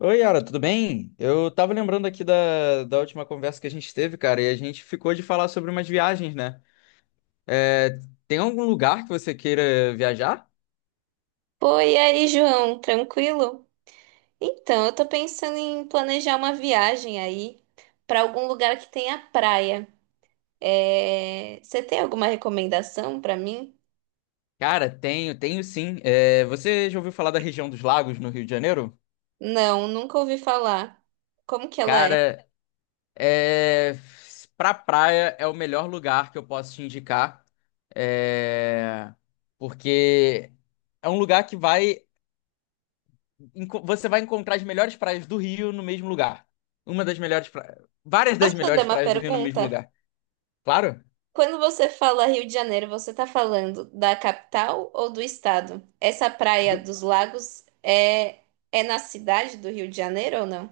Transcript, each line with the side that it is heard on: left: Oi, Yara, tudo bem? Eu tava lembrando aqui da última conversa que a gente teve, cara, e a gente ficou de falar sobre umas viagens, né? É, tem algum lugar que você queira viajar?
right: Oi, e aí, João, tranquilo? Então, eu tô pensando em planejar uma viagem aí pra algum lugar que tenha praia. Você tem alguma recomendação pra mim?
left: Cara, tenho, tenho sim. Você já ouviu falar da região dos lagos no Rio de Janeiro?
right: Não, nunca ouvi falar. Como que ela é?
left: Cara, é, pra praia é o melhor lugar que eu posso te indicar, é, porque é um lugar você vai encontrar as melhores praias do Rio no mesmo lugar. Uma das melhores praias. Várias das
right: Posso fazer
left: melhores
right: uma
left: praias do Rio no mesmo
right: pergunta?
left: lugar. Claro.
right: Quando você fala Rio de Janeiro, você tá falando da capital ou do estado? Essa praia
left: Du-
right: dos lagos é na cidade do Rio de Janeiro ou não?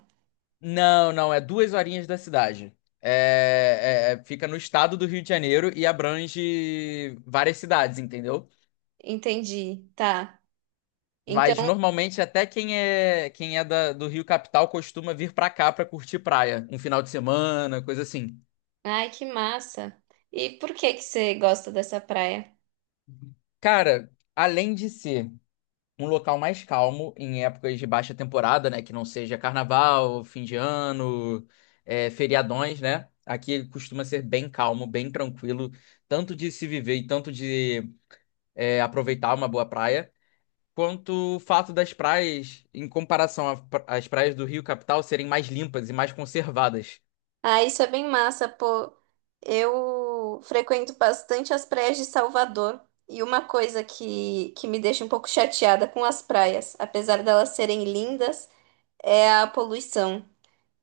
left: Não, não, é 2 horinhas da cidade. Fica no estado do Rio de Janeiro e abrange várias cidades, entendeu?
right: Entendi, tá. Então.
left: Mas normalmente até quem é do Rio Capital costuma vir pra cá pra curtir praia, um final de semana, coisa assim.
right: Ai, que massa. E por que que você gosta dessa praia?
left: Cara, além de ser um local mais calmo em épocas de baixa temporada, né? Que não seja carnaval, fim de ano, feriadões, né? Aqui costuma ser bem calmo, bem tranquilo, tanto de se viver e tanto de aproveitar uma boa praia, quanto o fato das praias, em comparação às praias do Rio Capital, serem mais limpas e mais conservadas.
right: Ah, isso é bem massa, pô. Eu frequento bastante as praias de Salvador. E uma coisa que me deixa um pouco chateada com as praias, apesar delas serem lindas, é a poluição.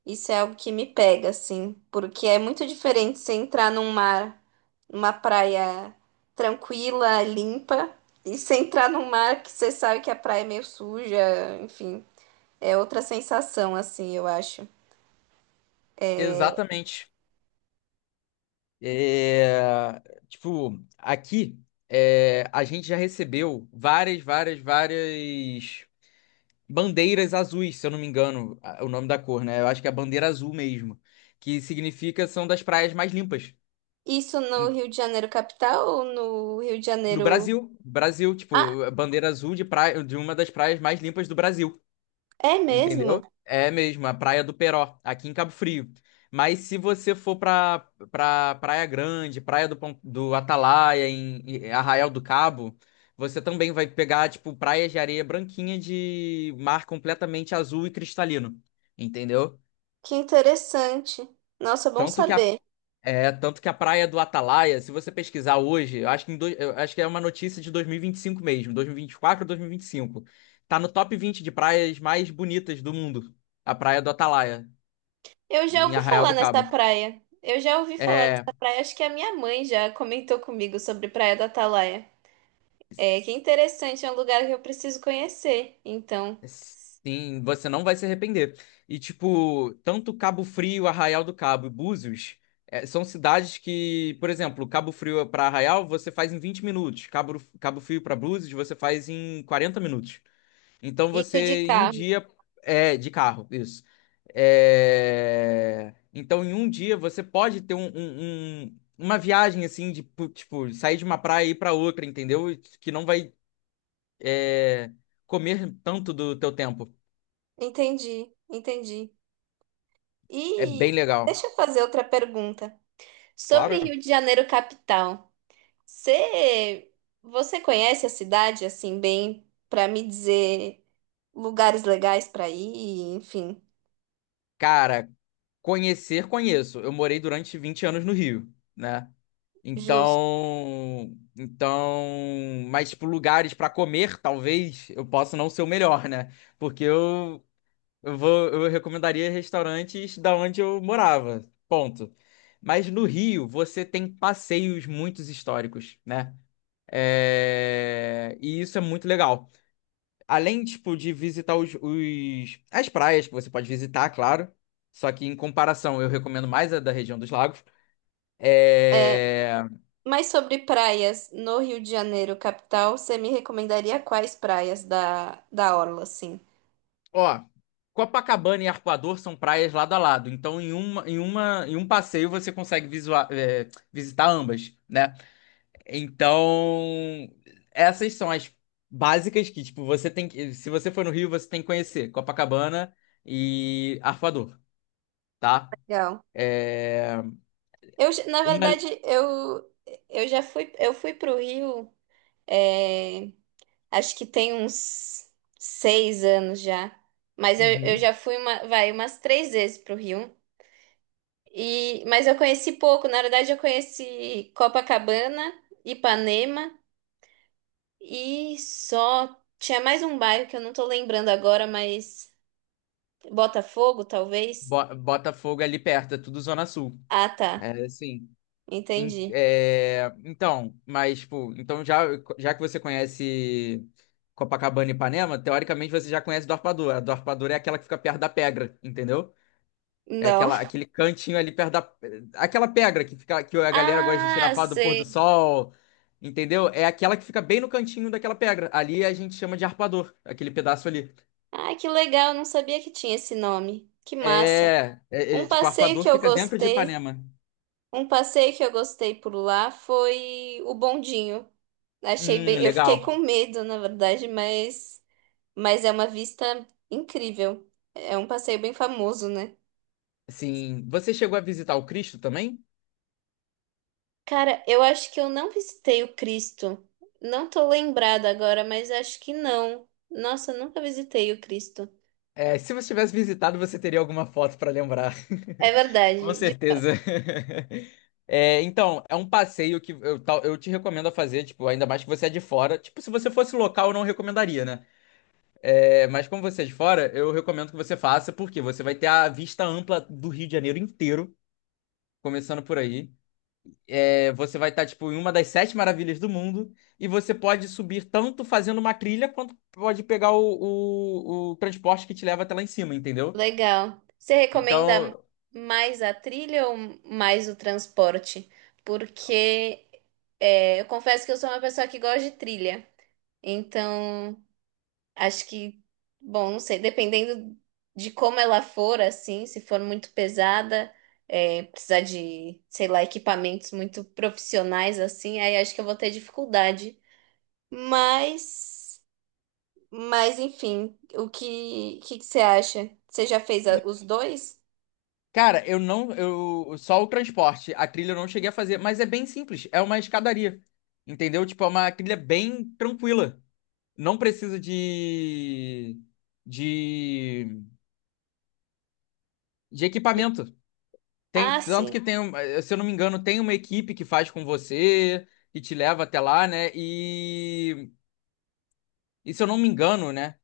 right: Isso é algo que me pega, assim, porque é muito diferente você entrar num mar, numa praia tranquila, limpa, e você entrar num mar que você sabe que a praia é meio suja, enfim. É outra sensação, assim, eu acho.
left: Exatamente. É, tipo, aqui a gente já recebeu várias, várias, várias bandeiras azuis, se eu não me engano, o nome da cor, né? Eu acho que é a bandeira azul mesmo, que significa são das praias mais limpas.
right: Isso no
left: Em-
right: Rio de Janeiro capital ou no Rio de
left: No
right: Janeiro?
left: Brasil, Brasil,
right: Ah,
left: tipo, a bandeira azul de praia, de uma das praias mais limpas do Brasil,
right: é mesmo?
left: entendeu? É mesmo, a Praia do Peró, aqui em Cabo Frio. Mas se você for pra Praia Grande, Praia do Atalaia, em Arraial do Cabo, você também vai pegar, tipo, praias de areia branquinha de mar completamente azul e cristalino, entendeu?
right: Que interessante. Nossa, bom
left: Tanto que a,
right: saber.
left: é, tanto que a praia do Atalaia, se você pesquisar hoje, eu acho que é uma notícia de dois mil e vinte e cinco mesmo, 2024 ou 2025. Tá no top 20 de praias mais bonitas do mundo, a praia do Atalaia,
right: Eu já
left: em
right: ouvi
left: Arraial
right: falar
left: do
right: nessa
left: Cabo.
right: praia. Eu já ouvi falar
left: É,
right: dessa praia. Acho que a minha mãe já comentou comigo sobre Praia da Atalaia. Que interessante, é um lugar que eu preciso conhecer. Então,
left: sim, você não vai se arrepender. E, tipo, tanto Cabo Frio, Arraial do Cabo e Búzios, são cidades que, por exemplo, Cabo Frio para Arraial você faz em 20 minutos, Cabo Frio para Búzios você faz em 40 minutos. Então você,
right: isso de
left: em um
right: carro.
left: dia, de carro, isso. Então, em um dia, você pode ter uma viagem, assim, tipo, sair de uma praia e ir pra outra, entendeu? Que não vai, é, comer tanto do teu tempo.
right: Entendi, entendi.
left: É bem
right: E
left: legal.
right: deixa eu fazer outra pergunta sobre
left: Claro.
right: Rio de Janeiro capital. Você, você conhece a cidade assim bem para me dizer lugares legais para ir, enfim,
left: Cara, conhecer, conheço. Eu morei durante 20 anos no Rio, né?
right: justo.
left: Então, mas tipo, lugares pra comer, talvez eu possa não ser o melhor, né? Porque eu recomendaria restaurantes da onde eu morava, ponto. Mas no Rio, você tem passeios muito históricos, né? E isso é muito legal. Além, tipo, de visitar as praias que você pode visitar, claro. Só que em comparação, eu recomendo mais a da região dos lagos.
right: É,
left: É...
right: mas sobre praias no Rio de Janeiro, capital, você me recomendaria quais praias da orla, assim?
left: Ó, Copacabana e Arpoador são praias lado a lado. Então, em um passeio você consegue visitar ambas, né? Então, essas são as básicas que, tipo, você tem que. Se você for no Rio, você tem que conhecer Copacabana e Arpoador, tá?
right: Legal.
left: É...
right: Na
left: Uma...
right: verdade, eu fui pro Rio, é, acho que tem uns 6 anos já. Mas eu
left: Uhum.
right: já fui vai, umas três vezes pro Rio. Mas eu conheci pouco, na verdade eu conheci Copacabana, Ipanema e só tinha mais um bairro que eu não tô lembrando agora, mas Botafogo, talvez.
left: Botafogo é ali perto, é tudo Zona Sul.
right: Ah, tá.
left: É assim. em-
right: Entendi.
left: é, então, mas, tipo, então já, já que você conhece Copacabana e Ipanema, teoricamente você já conhece Dorpadura. A Dorpadura é aquela que fica perto da Pedra, entendeu? É
right: Não.
left: aquela, aquele cantinho ali perto da. Aquela pedra que fica, que a galera gosta de tirar
right: Ah,
left: foto do pôr do
right: sei.
left: sol, entendeu? É aquela que fica bem no cantinho daquela pedra. Ali a gente chama de arpador, aquele pedaço ali.
right: Ah, que legal, eu não sabia que tinha esse nome. Que massa.
left: É, é, é,
right: Um
left: tipo,
right: passeio
left: arpador
right: que eu
left: fica dentro de
right: gostei,
left: Ipanema.
right: Um passeio que eu gostei por lá foi o bondinho. Achei bem, eu fiquei
left: Legal.
right: com medo, na verdade, mas é uma vista incrível. É um passeio bem famoso, né?
left: Assim, você chegou a visitar o Cristo também?
right: Cara, eu acho que eu não visitei o Cristo. Não tô lembrada agora, mas acho que não. Nossa, eu nunca visitei o Cristo.
left: Se você tivesse visitado, você teria alguma foto para lembrar.
right: É
left: Com
right: verdade.
left: certeza. Então, é um passeio que eu te recomendo a fazer, tipo, ainda mais que você é de fora. Tipo, se você fosse local, eu não recomendaria, né? Mas como você é de fora, eu recomendo que você faça, porque você vai ter a vista ampla do Rio de Janeiro inteiro, começando por aí. Você vai estar, tipo, em uma das sete maravilhas do mundo e você pode subir tanto fazendo uma trilha quanto pode pegar o transporte que te leva até lá em cima, entendeu?
right: Legal. Você recomenda
left: Então,
right: mais a trilha ou mais o transporte? Porque eu confesso que eu sou uma pessoa que gosta de trilha. Então. Acho que, bom, não sei, dependendo de como ela for, assim, se for muito pesada, precisar de, sei lá, equipamentos muito profissionais, assim, aí acho que eu vou ter dificuldade. Mas, enfim, o que, que você acha? Você já fez os dois?
left: cara, eu não, eu só o transporte, a trilha eu não cheguei a fazer, mas é bem simples, é uma escadaria, entendeu? Tipo, é uma trilha bem tranquila, não precisa de de equipamento.
right: Ah,
left: Tem tanto
right: sim.
left: que tem, se eu não me engano, tem uma equipe que faz com você, que te leva até lá, né? E, se eu não me engano, né?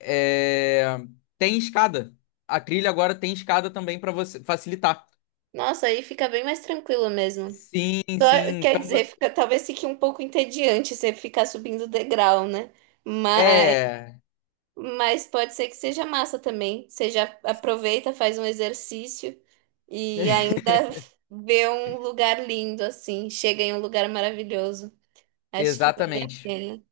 left: é, tem escada. A trilha agora tem escada também para você facilitar.
right: Nossa, aí fica bem mais tranquilo mesmo.
left: Sim, sim.
right: Quer
left: Então,
right: dizer, fica, talvez fique um pouco entediante você ficar subindo o degrau, né? Mas
left: é,
right: Pode ser que seja massa também. Você já aproveita, faz um exercício e ainda vê um lugar lindo assim. Chega em um lugar maravilhoso. Acho que vale a
left: exatamente.
right: pena.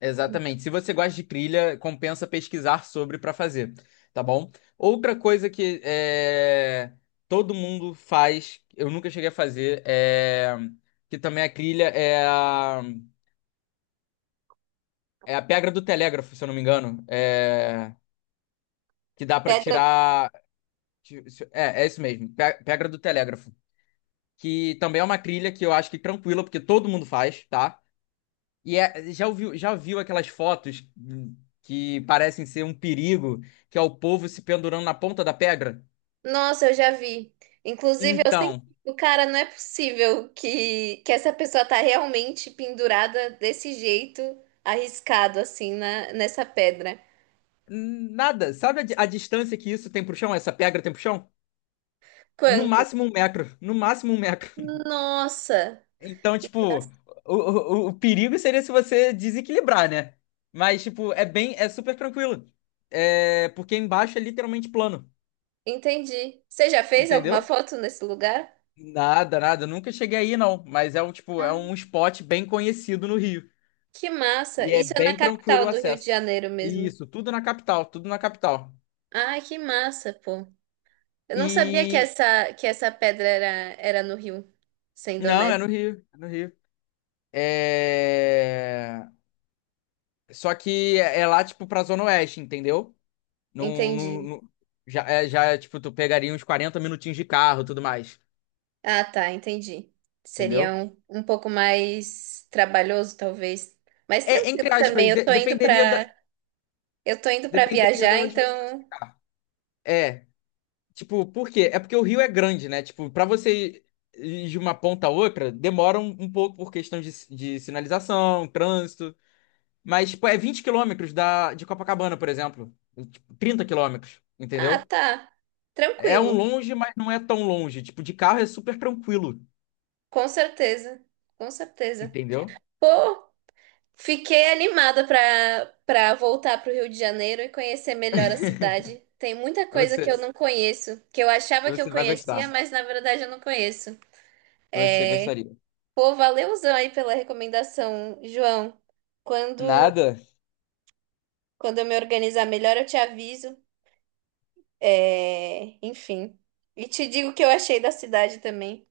left: Exatamente. Se você gosta de trilha, compensa pesquisar sobre para fazer, tá bom? Outra coisa que é, todo mundo faz, eu nunca cheguei a fazer, que também é trilha, é a pedra do telégrafo, se eu não me engano, que dá para
right: Pedra.
left: tirar. É, isso mesmo, pedra do telégrafo. Que também é uma trilha que eu acho que tranquila, porque todo mundo faz, tá? Já ouviu, já viu aquelas fotos que parecem ser um perigo, que é o povo se pendurando na ponta da pedra?
right: Nossa, eu já vi. Inclusive, eu sempre.
left: Então,
right: O cara, não é possível que essa pessoa tá realmente pendurada desse jeito, arriscado assim nessa pedra.
left: nada. Sabe a distância que isso tem pro chão? Essa pedra tem pro chão? No
right: Quanto?
left: máximo 1 metro. No máximo 1 metro.
right: Nossa,
left: Então, tipo, o perigo seria se você desequilibrar, né? Mas, tipo, é bem, é super tranquilo. É, porque embaixo é literalmente plano,
right: entendi. Você já fez alguma
left: entendeu?
right: foto nesse lugar?
left: Nada, nada. Eu nunca cheguei aí, não. Mas é um, tipo,
right: Ah,
left: é um spot bem conhecido no Rio.
right: que massa!
left: E é
right: Isso é na
left: bem tranquilo
right: capital
left: o
right: do Rio de
left: acesso.
right: Janeiro mesmo.
left: Isso, tudo na capital, tudo na capital.
right: Ah, que massa, pô. Eu não sabia que
left: E
right: essa pedra era no Rio, sendo
left: não, é
right: honesto.
left: no Rio, é no Rio. É só que é lá tipo pra Zona Oeste, entendeu? Não, não,
right: Entendi.
left: já é, tipo tu pegaria uns 40 minutinhos de carro, tudo mais,
right: Ah, tá, entendi. Seria
left: entendeu?
right: um, pouco mais trabalhoso, talvez. Mas
left: É,
right: tranquilo
left: entre
right: também.
left: aspas, dependeria da
right: Eu tô indo pra
left: dependeria da
right: viajar,
left: onde você fosse
right: então.
left: ficar. É, Tipo por quê? É porque o rio é grande, né? Tipo, pra você ir de uma ponta a outra, demora um pouco por questão de sinalização, trânsito. Mas, tipo, é 20 quilômetros da, de Copacabana, por exemplo. Tipo, 30 quilômetros,
right: Ah,
left: entendeu?
right: tá.
left: É um
right: Tranquilo.
left: longe, mas não é tão longe. Tipo, de carro é super tranquilo,
right: Com certeza. Com certeza.
left: entendeu?
right: Pô, fiquei animada para voltar para o Rio de Janeiro e conhecer melhor a cidade. Tem muita coisa que eu
left: Você,
right: não conheço, que eu achava que eu
left: você vai
right: conhecia,
left: gostar.
right: mas na verdade eu não conheço.
left: Você gostaria.
right: Pô, valeuzão aí pela recomendação, João. Quando
left: Nada?
right: Quando eu me organizar melhor, eu te aviso. Enfim, e te digo o que eu achei da cidade também.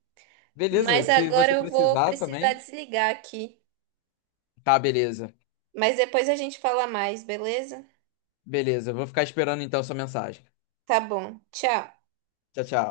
left: Beleza,
right: Mas
left: se
right: agora
left: você
right: eu vou
left: precisar
right: precisar
left: também.
right: desligar aqui.
left: Tá, beleza.
right: Mas depois a gente fala mais, beleza?
left: Beleza, eu vou ficar esperando então sua mensagem.
right: Tá bom. Tchau.
left: Tchau, tchau.